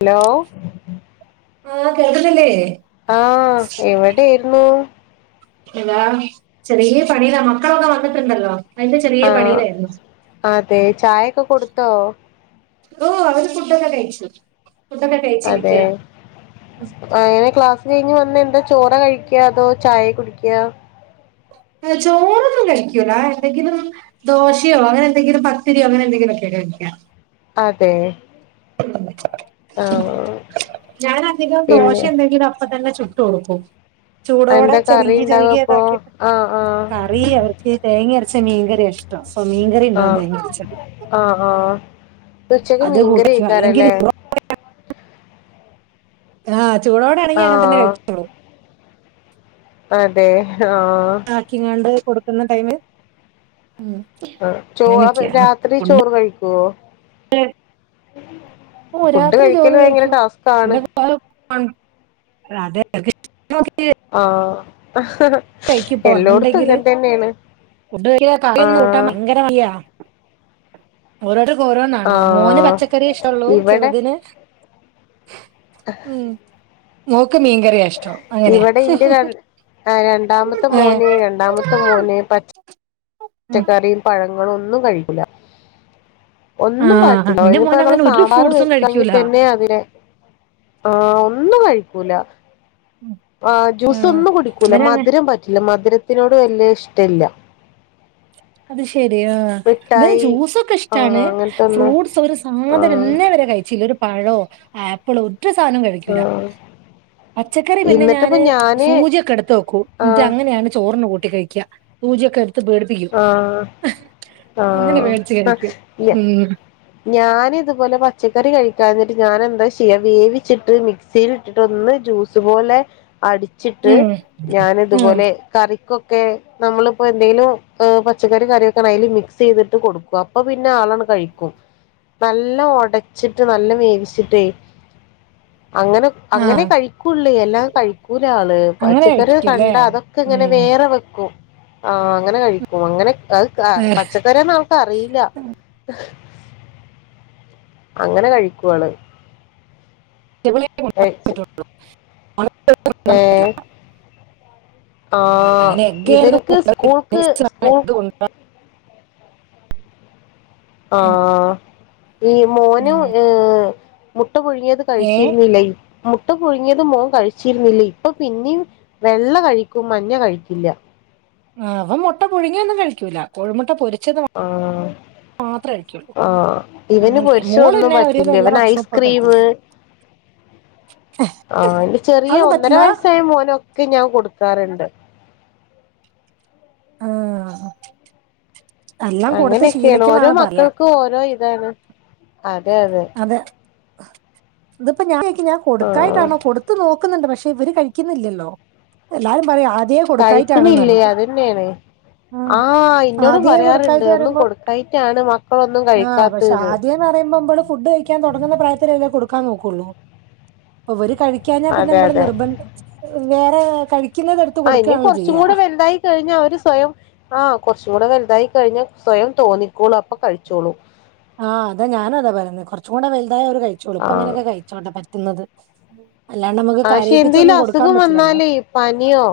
Hello ആഹ് കേക്ക്ന്ന്ല്ലേ ആഹ് എവടേര്ന്നു ആഹ് ചെറിയേ പണീല മക്കളൊക്ക വന്ന്ട്ട്ണ്ടല്ലോ അയ്ന്റെ ചെറിയേ പണീലായിര്ന്നു അതേ ചായൊക്കെ കൊടുത്തോ ഓ അവര് ഫുഡൊക്കെ കയിച്ചു അതേ അങ്ങനെ ക്ലാസ് കഴിഞ്ഞ് വന്നെന്താ ചോറാ കഴിക്ക അതോ ചായേ കുടിക്കാ ആഹ് ചോറൊന്നും കഴിക്കൂല എന്തെങ്കിലും ദോശയോ അനെന്തെങ്കിലും പത്തിരിയോ അങ്ങനെന്തെങ്കിലൊക്കെ കഴിക്കാ അതെ ആഹ് ഞാനധികം പിന്നെ ദോഷെയെന്തെങ്കിലും അപ്പത്തന്നെ ചുട്ട് കൊട്ക്കും ചൂടോടെ എന്താ കറി ചെറിയ്യ ഉണ്ടാവ അപ്പൊ ചെറിയ്യതാക്കീട്ട് ആഹ് ഈ അവർക്ക് തേങ്ങരച്ച മീൻകറിയാ ഇഷ്ടം അപ്പൊ മീൻകറിണ്ടാവും ആഹ് തേങ്ങരച്ചത് ആഹ് ആഹ് അപ്പുച്ചക്ക് അത് കൂട്ടിക്കും അല്ലെങ്കിൽ മീൻകറിയയ്ക്കാരല്ലേ ആഹ് ചൂടോടെയാണെങ്കി അങ്ങൻതന്നെ ആഹ് കഴിച്ചോളും അതേ ആഹ് ആക്കിങ്ങാണ്ട് കൊടുക്കുന്ന ടൈമില് ഉം ആഹ് ചോ അപ്പ രാത്രി ചോറ് കഴിക്കോ ഓ ഫുഡ് രാത്രി ചോറ് കഴിക്കല് ഭയ്ങ്കര കഴിക്കും ടാസ്ക്കാണ് [unintelligible] ആഹ് കയ്ക്കുപ്പ എല്ലോടത്തും വന്ന്ണ്ടെങ്കില് ഇങ്ങനെ തന്നെയാണ് ഫുഡ് [unintelligible] കറിയൊക്ക കൂട്ടാൻ ആഹ് ഭയ്ങ്കര മടി‌യാ ഓരോര്ത്തരിക്കോരോന്നാണ് മോന് ആഹ് പച്ചക്കറിയെ ഇഷ്ട്ടൊള്ളൂ ഇവിടെ ചെറ്തിന് അഹ് ഉം മോക്ക് മീൻകറിയാ ഇഷ്ടം അങ്ങനെയാ ഇവിടെ ഇന്റെ ര ആഹ് രണ്ടാമത്തെ ഏ മോന് രണ്ടാമത്തെ മോന് ഉം പച്ചക്കറിയും പഴ ങ്ങളൊന്നും കഴിക്കൂല ആ ഒന്നും പറ്റൂല എന്റെ ഓന്പ്പോ മോൻ നമ്മള് അങ്ങനെ ഒരു സാമ്പാറ് ഫ്രൂട്ട്സും വെക്കാണങ്കി കഴിക്കൂല ആ തന്നെ അതിന് ആഹ് ഒന്നും കഴിക്കൂലാ ആഹ് ജ്യുസൊന്നും കുടിക്കൂല ഇവനങ്ങ മധുരം പറ്റില്ല മധുരത്തിനോട് വല്ല്യ ഇഷ്ട്ടില്ല അത് ശെരി ആഹ് ഇവന് മിഠായി ജ്യൂസൊക്കെ ആഹ് ഇഷ്ട്ടാണ് അങ്ങനത്തൊന്നും ഫ്രൂട്ട്സ് ഒരു സാധനം ആഹ് ഇന്നേ വരെ കഴിച്ചീല്ല പഴോ ആപ്പിളോ ഒര് സാനോം കഴിക്കൂല ആഹ് പച്ചക്കറി പിന്നെ ഞാന് സൂചിയൊക്കെ എട്ത്ത് വെക്കും ആഹ് ഇന്നിട്ടങ്ങനെയാണ് ചോറിന് കൂട്ടി കഴിക്ക്യ സൂചിയൊക്കെടുത്ത് പേടിപ്പിക്കും ആഹ് അങ്ങനെ പേടിച്ച് കഴിക്കും ഉം ഞാനിത്പോലെ പച്ചക്കറി കഴിക്കാഞ്ഞിട്ട് ഞാനെന്താ ചെയ്യ വേവിച്ചിട്ട് മി ക്സീലിട്ടിട്ട് ഒന്ന് ജ്യൂസ് പോലെ അടി ച്ചിട്ട് ഉം ഉം ഞാനിത്പോലെ കറിക്കൊക്കെ നമ്മളിപ്പോ എന്തെങ്കിലും ഏഹ് പച്ചക്കറിം കറിയൊക്കാണെ അയ്ല് മിക്സ് ചെയ്തിട്ട് കൊടുക്കും അപ്പൊ പിന്നെ ആളങ്ങട് കഴിക്കും നല്ലം ഒടച്ചിട്ട് നല്ലം വേവിച്ചിട്ടെയ് അങ്ങനെ അങ്ങനേ ആഹ് കഴിക്കുള്ള് അല്ലാതെ കഴിക്കൂലാള് അങ്ങനെ പച്ചക്കറിയൊക്കെ കഴിക്കുംല്ലേ കണ്ടാ അതൊ‌ക്കിങ്ങനെ ഉം വേറെ വെക്കും ആഹ് അങ്ങനെ കഴിക്കും അങ്ങനെ അത് അഹ് പച്ചക്കറി ആന്ന് ആവൾക്ക് അറിയില്ല അങ്ങനെ കഴിക്കുവള് [unintelligible] ഏഹ് ഉം ആഹ് അങ്ങനെ എഗ് ആയിരുന്നു ഇവൻക്ക് സ്കൂൾക്ക് സ്കൂൾ ആഹ് ഈ മോന് ഏഹ് മുട്ട പുഴുങ്ങിയത് ഏഹ് കഴിച്ചിരുന്നില്ലേയ് മുട്ട പുഴുങ്ങിയത് മോൻ കഴിച്ചിരുന്നില്ല ഇപ്പൊ പിന്നിം വെള്ള കഴിക്കും മഞ്ഞ കഴിക്കില്ല ആഹ് അവൻ മൊട്ട പുഴുങ്ങിയൊന്നും കഴിക്കൂല്ല കോഴിമുട്ട പൊരി ആഹ് ആഹ് ഇവന് അങ്ങനെ പൊരിച്ച മോള് ഒന്നും പിന്നെ പറ്റില്ല ഒരുവിധം എല്ലാ ഇവന് ഭക്ഷണവും ഇപ്പൊ ഐസ്ക്രീമ് കഴിക്കും ആഹ് ന്റെ ചെറിയ അതൊന്നും ഒന്നര പറ്റില്ല വയസ്സായ മോന് ക്ക് ഞാൻ കൊടുക്കാറെണ്ട് ഉം അങ്ങനെക്കെയാണ് ഓരോ പറയാ മക്കൾക്കും ഓരോ ഇതാണ് അതെ ഇതിപ്പോ ഞാൻ എനിക്ക് ഞാൻ ആ കൊടുക്കായിട്ടാണോ കൊടു ത്ത് നോക്കുന്നുണ്ട് പക്ഷെ ഇവര് കഴിക്കുന്നില്ലല്ലോ എല്ലാരും പറയും ആദിയേം കഴിക്കിണില്ല്യേ അതെന്നേണ് ഉം ആഹ് ഇന്നോട് ആദ്യേ പറയാറുണ്ട് കൊടുക്കായിട്ട് ഒന്നും പറയുമ്പോ കൊടുക്കായിട്ടാണ് മക്കളൊന്നും ആഹ് പക്ഷെ കഴിക്കാത്തതിന്ന് ആദ്യംന്ന് പറയുമ്പോ [unintelligible] ഫുഡ് കഴിക്കാൻ തൊടങ്ങുന്ന പ്രായത്തിലല്ലേ കൊടുക്കാൻ നോക്കുള്ളൂ അപ്പൊ ഇവര് കഴി കഴിക്കാഞ്ഞാ പിന്നെ അതെ നമ്മള് അതെ നിർബന്ധം വേറെ കഴി ആഹ് ഇനി കുറച്ചുംകൂടെ വെലുതായി കഴിഞ്ഞ അവര് സ്വയം ആഹ് കുറച്ചും കൂടെ വലുതായി കഴിഞ്ഞാൽ സ്വയം തോന്നിക്കോളും അപ്പൊ കഴിച്ചോളും. ആഹ് അതാ ഞാനും അതാ പറയേ കുറച്ചും കൂടെ വലുതായാല് കഴിച്ചോളും ഇപ്പ ആഹ് അങ്ങനെയൊക്കെ കഴിച്ചോട്ടെ പറ്റുന്നത്. അല്ലാണ്ട് നമുക്ക് പക്ഷെ എന്തേലും കരയിപ്പിച്ചൊന്നും കൊടുക്കാൻ അസുഖം പറ്റില്ലല്ലോ? വന്നാലേ പനിയോ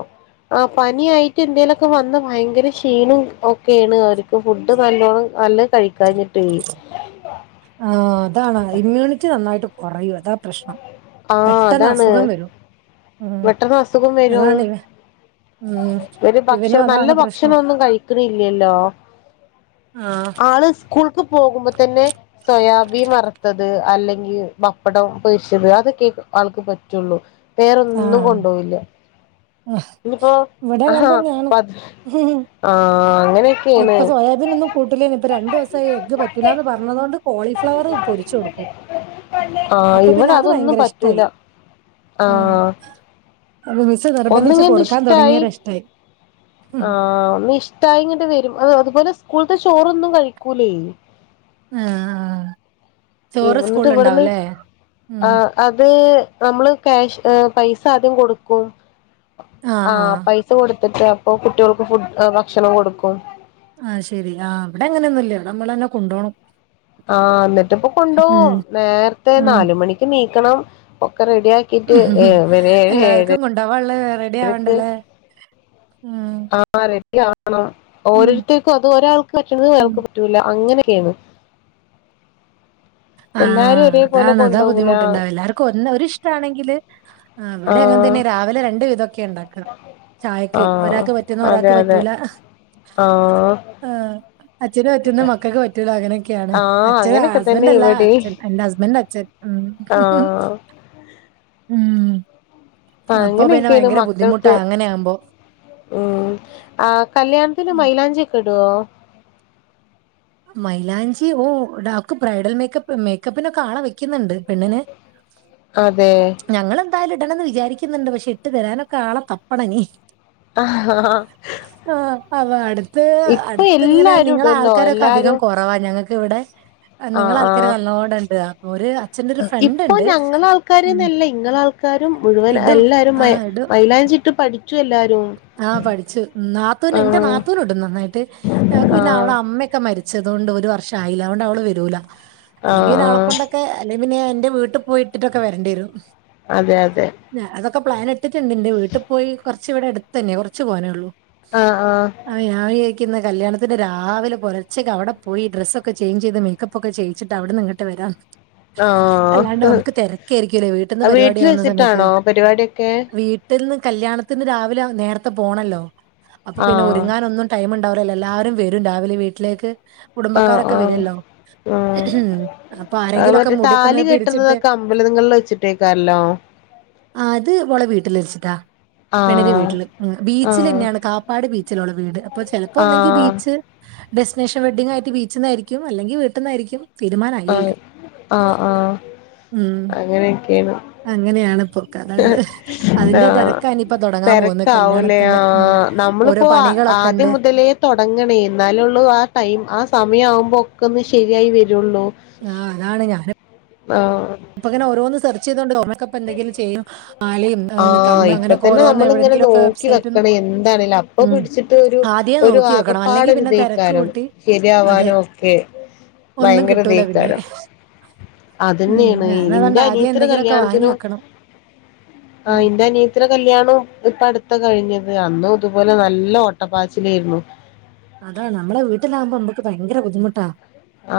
ആ പനിയായിട്ട് എന്തേലൊക്കെ വന്ന് ഭയങ്കര ക്ഷീണം ഒക്കെയാണ് അവർ ഫുഡ് നല്ലോണം നല്ല കഴിക്കാഞ്ഞിട്ട്. ആ അതാണ് ഇമ്മ്യൂണിറ്റി നന്നായിട്ട് കുറയും അതാ പ്രശ്നം. ആഹ് പെട്ടെന്ന് അതാണ് അസുഖം വരും ഉം പെട്ടെന്ന് അസുഖം വരും. അതാണ് ഉം ഒരു ഇവനും ഭക്ഷണം നല്ല അതാണ് പ്രശ്നം ഭക്ഷണം ഒന്നും കഴിക്കണില്ലല്ലോ ആഹ് ആള് സ്കൂൾക്ക് പോകുമ്പോ തന്നെ സോയാബീൻ വറുത്തത്, അല്ലെങ്കിൽ പപ്പടം പൊരി ച്ചത്, അതൊക്കെ ആൾക്ക് പറ്റുള്ളൂ. വേറെ ഒന്നും ആഹ് കൊണ്ടോണില ഇനിപ്പോ ഇവിടെ അങ്ങനെ ആഹാ തന്നെയാണ് പത് ആഹ് അങ്ങനെ ഇപ്പൊ സോയാബീൻ ഒന്നും കൂട്ടുല്ലയിന് ഇപ്പൊ രണ്ട് ദിവസമായി എഗ് പറ്റൂല്ല എന്ന് പറഞ്ഞതുകൊണ്ട് കോളിഫ്ലവർ പൊരിച്ച് കൊടുകും. ആഹ് ഇവിടെ അതൊന്നും പറ്റൂല ഇഷ്ടായി ഉം ആഹ്. അപ്പൊ മിസ് നിർബന്ധിച്ച് ഒന്നിങ്ങണ്ട് കൊടുക്കാൻ ഇഷ്ടായി തുടങ്ങിയോരം ഇഷ്ടായി. ആഹ് ഒന്ന് ഇഷ്ട്ടായിങ്ങട്ട് വരും അതുപോലെ സ്കൂളത്തെ ചോറൊന്നും കഴിക്കൂലേ? ആഹ് ആ ചോറ് എന്നിട്ട് സ്കൂളിൽ ഇവിടുന്ന് ഉണ്ടാവുംല്ലേ ഉം ആഹ് അത് നമ്മള് കാഷ് പൈസ ആദ്യം കൊടുക്കും ആ ആഹ് പൈ ആഹ് പൈസ കൊടുത്തിട്ട് അപ്പോൾ കുട്ടികൾക്ക് ഫുഡ് ഭക്ഷണം കൊടുക്കും. ആഹ് ശരി ആഹ് അവിടെ അങ്ങനെയൊന്നും ഇല്ല ഇവിടെ നമ്മളന്നെ കൊണ്ടു പോകണം. ആ എന്നിട്ട്പ്പൊ കൊണ്ടുപോകും നേരത്തെ ഉം നാലുമണിക്ക് നീക്കണം ഒക്കെ റെഡിയ ആക്കി [unintelligible] [unintelligible] റെഡി ആവണ്ടല്ലേ ഉം ആ റെഡി ആവണം ഉം ഓരോരുത്തേക്കും അത് ഒരാൾക്ക് പറ്റണത് ഒരാ ഉം ൾക്ക് പറ്റൂല്ല അങ്ങനെയൊക്കെയാണ് ആഹ എല്ലാരും അതാ ഒരേപോലെ അതാ കൊണ്ടോവൂല ബുദ്ധിമുട്ടുണ്ടാവ. എല്ലർക്കും ഒന്ന് ഒരിഷ്ടമാണെങ്കില്. ആ അവിടെ അങ്ങനെ ആഹ് തന്നെ രാവിലെ രണ്ടു വിതം ഒക്കെ ഉണ്ടാക്ക. ചായക്ക് ആഹ് ഒരാൾക്ക് പറ്റുന്നത് അതെ ഒരാൾക്ക് അതെ പറ്റൂല ആഹ് ആ അച്ഛന് പറ്റുന്ന മക്കൾക്ക് പറ്റൂലാ അങ്ങനെയൊക്കെയാണ്. ആഹ് അച്ഛന് അങ്ങനെയൊക്കെ തന്നെ ഹസ്ബൻറ് അല്ല. ഇവിടെയും അച്ഛൻ എന്റെ ഹസ്ബൻഡ് അച്ഛൻ ഉ ഉ ആഹ് ഉമ് ആ അങ്ങനെക്കെയാണ് മക്കൾക്ക്. അങ്ങനെയാകുമ്പോ മ് ആ കല്യാണത്തിന് ഉം മൈലാഞ്ചിക്കെ ഇടോ? മൈലാഞ്ചി ഓ ഇടാം ബ്രൈഡൽ മേക്കപ്പ് മേക്കപ്പിനൊക്കെ ആളെ വെക്കുന്നുണ്ട് പെണ്ണിന്. [inaudible] അതെ. ഞങ്ങളെന്തായാലും ഇടണന്ന് വിചാരിക്കുന്നുണ്ട്. പക്ഷെ ഇട്ട് തരാനൊക്കെ ആളെ തപ്പണനി. ആഹ് ആഹ് ആഹാ അ അടുത്ത് അടുത്ത് ഇങ്ങനെ എല്ലാരും നിങ്ങളെ ഇടുല്ലോ ആൾക്കാരൊക്കെ എല്ലാരും കുറവാ ഞങ്ങൾക്കിവിടെ. ആഹ് നിങ്ങളെൾക്കാര് ആഹ് നല്ലോണണ്ട് അപ്പൊ ഒരു അച്ഛന്റെ ഒരു ഫ്രണ്ട് ഉണ്ട്. ഉമ് ആക്കാരും മുഴുവൻ എല്ലാരും മൈ മൈലാഞ്ചി ഇട്ട് പഠിച്ചു എല്ലാരും. ആഹ പഠിച്ചു നാത്തൂന് എന്റെ ആഹ് നാത്തൂന് ഇടും നന്നായിട്ട് അവക്ക് പിന്നെ ആഹ് അവളെ അമ്മയൊക്കെ മരിച്ച ച്ചതോണ്ട് ഒരു വർഷ ആയില്ല അതോണ്ട് അവള് വരൂല അല്ലെങ്കിൽളെ ആഹ് കൊണ്ട്. അല്ലെ പിന്നെ എന്റെ വീട്ടിൽ പോയിട്ടിട്ടൊക്കെ വരണ്ടി വരും. അതെ അതെ. ഞാ അതൊക്കെ പ്ലാൻക്കെട്ടിട്ടുണ്ട്. ന്റെ വീട്ടിൽ പോയി കുറച്ച് ഇവിടെ എടുത്തു തന്നെ കുറച്ച് പോനോളു. ആഹ് ആഹ്. ആ ഞാ വിചഴിക്കുന്ന കല്യാണത്തിന്റെ രാവിലെ പുലർച്ചേക്ക് അവിടെ പോയി ഡ്രസ്സൊക്കെ ചേഞ്ച് ചെയ്ത് മേക്കപ്പ് പ്പൊക്കെ ചെയ്യിച്ചിട്ട് അവിടെ നിന്ന് ഇങ്ങട്ട് വരാം. അല്ലാണ്ട ആഹ് ആഹ് നമുക്ക് തിരക്കേരിക്കുംല്ലേ വീട്ടിൽന്ന് പരിപാടി വീട്ടിൽ ആവുന്ന സമയത്ത് വെച്ചിട്ടാണോ പരിപാടിയൊക്കെ വീ ട്ടീന്ന് കല്യാണത്തിന് രാവിലെ നേരത്തെ പോണല്ലോ അപ്പൊ പിന്നെ ആഹ് ഒരുങ്ങനൊന്നും ടൈം ഉണ്ടാവുല്ലല്ലോ എല്ലാരും വരും രാവിലെ വീട്ടിലേക്ക് ആഹ് കുടുംബക്കാരൊക്കെ ആഹ് വരുല്ലോ. ആഹ് അപ്പൊ അത് ആരെങ്കിലൊക്കെ മറ്റേ മുടിക്കെന്ന് താലി പിടിച്ചിട്ട് കെട്ടുന്നതൊക്കെ അമ്പലങ്ങളിൽ വെച്ചിട്ടേക്കാരല്ലോ ആ അത് ഓളെ വീട്ടിൽ വച്ചിട്ടാ പെണ്ണിന്റെ ആഹ് വീട്ടില് ഉം ആഹ് ബീച്ചിലെന്നെയാണ് കാപ്പാട് ബീച്ചിലുള്ള വീട് അപ്പൊ ചെലപ്പോൊന്നെങ്കി ആഹ് ബീച്ച് ഡെസ്റ്റിനേഷൻ വെഡിംഗ് ആയിട്ട് ബീച്ചിന്നായിരിക്കും അല്ലെങ്കിൽ വീട്ടിൽന്നായിരിക്കും. തീരുമാനയില്ല ആഹ് ഉം. അങ്ങനൊക്കെയാണ്. അങ്ങനെയാണ് ഇപ്പൊ കഥകള് അതിന്റെ ആഹ് തിരക്കനിയിപ്പോ തുടങ്ങാൻ പോകുന്നത് തിരക്കാവൂലേ കല്യാണത്തിന്റെ ഉം. ആഹ് ഓരോ പണികളൊക്കെണ്ട്. തൊടങ്ങണേ എന്നാലള്ളൂ ആ ടൈം ആ സമയം ആവുമ്പോ ഒക്കെ ഒന്ന് ശരിയായി വരുള്ളൂ. ആ അതാണ് ഞാനും ആഹ്. പ്പ ഇങ്ങനെ ഓരോന്ന് സെർച്ച് ചെയ്തോണ്ട് [unintelligible] നമ്മക്ക് എന്തങ്കിലും ചെയ്യും മാലയും ആഹ് കമ്മലും ഇപ്പൊ അങ്ങനെയൊക്കെ തന്നെ ഓരോന്ന് നമ്മളിങ്ങനെ എവിടെയെങ്കിലുമൊക്കെ നോക്കി വെബ്സൈറ്റിന്ന് വെക്കണേ എന്താണേല് അപ്പൊ ഉം പിടിച്ചി ട്ട്പ്പൊരു ആദ്യമേ ഒരു നോക്കി വെക്കണം അല്ലെങ്കിൽ പിന്നെ തിരക്ക് ആകപ്പാടെത്തേക്കാരിയ കൂട്ടി അതെ ശരിയാവാനും ഒക്കെ ഒന്നും കിട്ടൂല പിന്നെ ഭയങ്കരത്തേക്കാരം ഉം അതെന്നാണ്. ഇന്റെ ഞാനതുകൊണ്ട് ആദ്യം അനിയത്തീടെ എന്തെങ്കിലുമൊക്കെ കല്യാണത്തിനും [inaudible] ആഹ് എന്താ നീ ത്തിടേകല്യാണവും ഇപ്പ അടുത്ത കഴിഞ്ഞത് അന്നും ഇതുപോലെ നല്ല ഓട്ടപ്പാച്ചിലേരുന്നു. അതാണ് നമ്മുടെ വീട്ടിലവുമ്പോ മ്മക്ക് ഭയങ്കര ബുദ്ധിമുട്ടാ.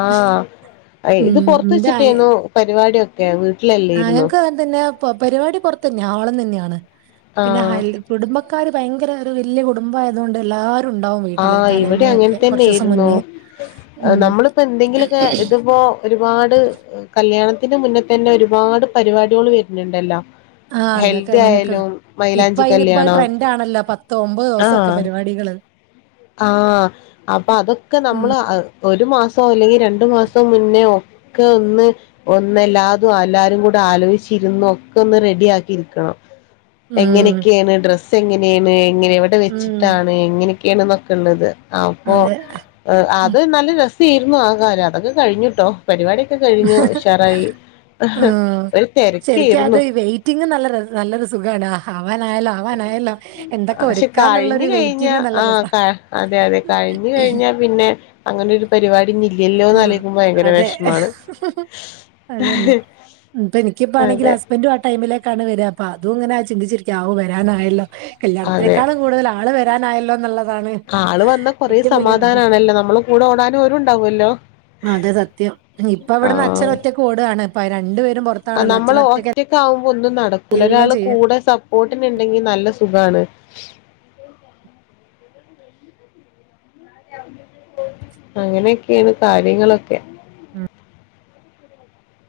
ആഹ് ഉം ഇത് പൊറത്ത് എന്റെ വെച്ചിട്ടേന്നു പരിപാടിയൊക്കെ വീട്ടിലെല്ല ആഹ് ഞങ്ങക്ക് അങ്ങനെ തന്നെ പ പരിപാടി പുറത്ത തന്നെ ഹോൾ തന്നെയാണ് പിന്നെ ആഹ് ഹൽ കുടുംബക്കാര് ഭയങ്കര ഒരു വല്ല്യ കുടുംബം ആയത് കൊണ്ട് എല്ല ആഹ് ഇവിടെ അങ്ങനെ തന്നെ യൊരുന്നു മുന്നേ ഉം നമ്മളിപ്പോ എന്തെങ്കിലുമൊക്കെ ഇതിപ്പോ ഒരുപാട് കല്യാണത്തിന് മുന്നേ തന്നെ ഒരുപാട് പരിപാടികൾ വരുന്നുണ്ടല്ലോ. ആഹ് അങ്ങക്ക് ഹെൽദി അങ്ങനെയൊക്കെ ആയാലും ഇപ്പൊ മൈലാഞ്ചി അയിനിപ്പ കല്യാണം ട്രെൻഡ് ആണല്ലോ പത്ത് ഒമ്പത് ദിവസൊക്കെ ആഹ് പരിപാടികള് ആഹ് അപ്പൊ അതൊക്കെ നമ്മള് അ ഒരു മാസോ അല്ലെങ്കിൽ രണ്ടു മാസോ മുന്നെയോ.? ക്ക ഒന്ന്. ഒന്നല്ലാതും അല്ലാരും കൂടെ ആലോചിച്ചിരുന്ന് ഒക്കെ ഒന്ന് റെഡിയാക്കിയിരിക്കണം. ഉം എങ്ങനെയൊക്കെയാണ് ഡ്രസ്സ് എങ്ങനേണ് എങ്ങനെ എവിടെ ഉം വെച്ചിട്ടാണ്. എങ്ങനെയൊക്കെയാണൊന്നൊക്കെള്ളത്. അപ്പൊ അതെ ഹ് ഉം അത് നല്ലൊരു രസേയ്രുന്നു ആ കാലം അതൊക്കെ കഴിഞ്ഞുട്ടോ. പരിപാടിയൊക്കെ കഴിഞ്ഞു ഉഷാറായി. ആ ഒരു ശരിക്കത് തിരക്കായിരുന്നു ഇ വെയ്റ്റിംഗ് നല്ല നല്ലൊരു സുഖാണ് ആവാനായല്ലോ ആവാനായല്ലോ.? എന്തൊക്കെ ക്ഷെ കഴിഞ്ഞ് ഒരുക്കാന്നുള്ളൊരു കഴിഞ്ഞ വെയിറ്റിംഗ് നല്ല ആഹ്. രസാ അ അതെ അതെ കഴിഞ്ഞു കഴിഞ്ഞാൽ പിന്നെ അങ്ങനെരു പരിപാടി. പിന്നെ ഇല്ലല്ലോന്ന് ആഹ് അലേക്കുമ്പോ ഭയങ്കര അതെ വെഷ്മാണ്. അതന്നെ ഇപ്പൊ എനിക്കപ്പാണെങ്കിൽ ഹസ്ബൻഡും ആ ടൈമിലേക്കാണ് വെരാ. പ്പതുംങ്ങനെ ചിന്തിച്ചിരിക്ക ആവു വരാനായല്ലോ അതെ കല്യാണത്തിനേക്കാൾ കൂടുതൽ ആൾ വര. രാനായല്ലോ എന്നുള്ളതാണ്. ആള് വന്ന കൊറെേ ഏറ്റവും വലിയ സന്തോഷം സമാധാനണല്ലോ നമ്മളെ കൂടെ ഓടാൻ ഓരും ണ്ടാവുല്ലോ?. അതെ സത്യം ഇപ്പൊ വിടുന്ന് അച്ഛനൊറ്റയ്ക്ക് ഓടാണ് ഇപ്പ രണ്ടു പേരും പൊറ. ആഹ് നമ്മൾ ഒറ്റക്കാവുമ്പോ ഒന്നും നടക്കൂല എല്ലാം ഒരാള് ചെയ്യാ കൂടെ സപ്പോർട്ടിനുണ്ടെങ്കിൽ നല്ല സുഖാണ്. അങ്ങനെയൊക്കെയാണ് കാര്യങ്ങളൊക്കെ.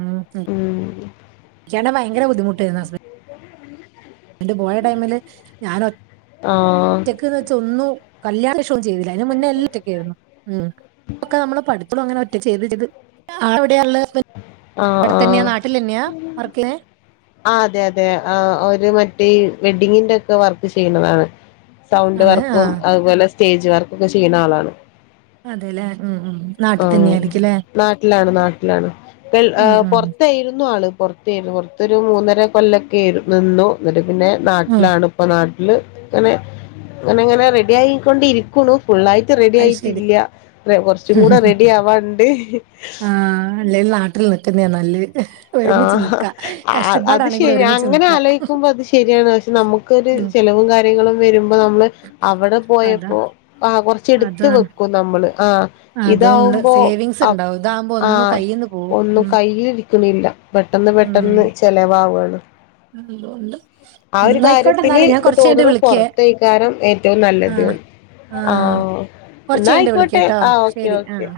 ഉം ഉം എനിക്കാണെ ഭയങ്കര ബുദ്ധിമുട്ടേയ്രുന്നു ഹസ്ബൻ. ന്റ് പോയ ടൈമില് ഞനൊ. ആഹ്. ചെക്ക്ന്ന് വെച്ച ഒന്നും കല്യാണെഷം ചെയ്തില്ല അതിന് മുന്നേ എല്ലാ ഒറ്റക്കെയ്തു. ഉം. ഒക്കെ നമ്മൾ പഠിപ്പ്‌ലും അങ്ങനെ ഒറ്റക്ക് ചെയ്ത് ചെയ്ത് ആളൊവ്ടേയാ ള്ള് ഹസ്‌ബൻ ആഹ് ആഹ്. വർക്ക് ചെയ്യുന്നത് ആഹ് അതെ അതെ ആ ഓര് മറ്റേ ഈ വെഡ്ഡിങ്ങിന്റെ ഒക്കെ വർക്ക് ചെയ്യുന്നതാണ്. സൗണ്ട് ആണ് വർക്കും ആ അത് പോലെ സ്റ്റേജ് വർക്കൊക്കെ ചെയ്യ്ണ ആളാണ്. അതെല്ലേ ഉം ഉം നാട്ടിൽ ആഹ് തന്നെയായിരിക്കുംല്ലേ നാട്ടിലാണ് നാട്ടിലാണ് പെയ് ഉം ഉം പുറത്തേയ്രുന്നു ആള്. പൊർത്തേനു പൊർത്തൊരു മൂന്നര കൊല്ലൊക്കെ ര് നിന്നു ന്നിട്ട് പിന്നെ ഉം നാട്ടിലാണ് ഇ. ഇപ്പൊ നാട്ടില് ങ്ങനെ ങ്ങനെ ങ്ങനെ റെഡി ആയിക്കൊണ്ടിരിക്കുണു. ഫുുള്ളായിറ്റ് റെഡി അത് ശരി ആയിറ്റില്ല്യ. റെ കുറച്ചും കൂടെ റെഡി ആവാണ്ട്. ആഹ് അല്ലേൽല് നാട്ടിൽ നിൽക്കുന്നേ നല്ലെ. ആഹ് അ അത് ശരി ഒരുമിച്ച് അങ്ങനെ നിക്കാ ആലോയിക്കുമ്പോ അത് ശരിയാണ് ക്ഷെ നമുക്കൊരു ഉം ചെലവും കാര്യ ര്യങ്ങളും വരുമ്പോ നമ്മള്. അവിടെ അതാ പോയാപ്പോ ആഹ് കൊറച്ച് എടുത്ത് അതാണ് വെക്കും നമ്മള് ആഹ് അതുണ്ട് ഇതാവുമ്പോ സേവിങ്സ് അത് ഉണ്ടാവും ഇതാകുമ്പോ ഒന്നും ആഹ് കയ്യിന്ന് പോവും ഒന്നു ഉം കയ്യിൽ ഇ. ക്കലില്ല പെട്ടെന്ന് പെട്ടെന്ന് ചെലവാവാണ്. [unintelligible] ഉണ്ട്. ആ ഒരു കാര്യത്തില് ൻക് തോന്ന്ണു പുറത്തേക്കാരം ഏറ്റവും നല്ലത്. ആഹ് ആഹ് കൊറച്ച് ന്നാ കഴിഞ്ഞിട്ട് ആയിക്കോട്ടെ വിളിക്കാട്ടോ ആഹ് ഓക്കെ ശരി ഓക്കെ. ആഹ്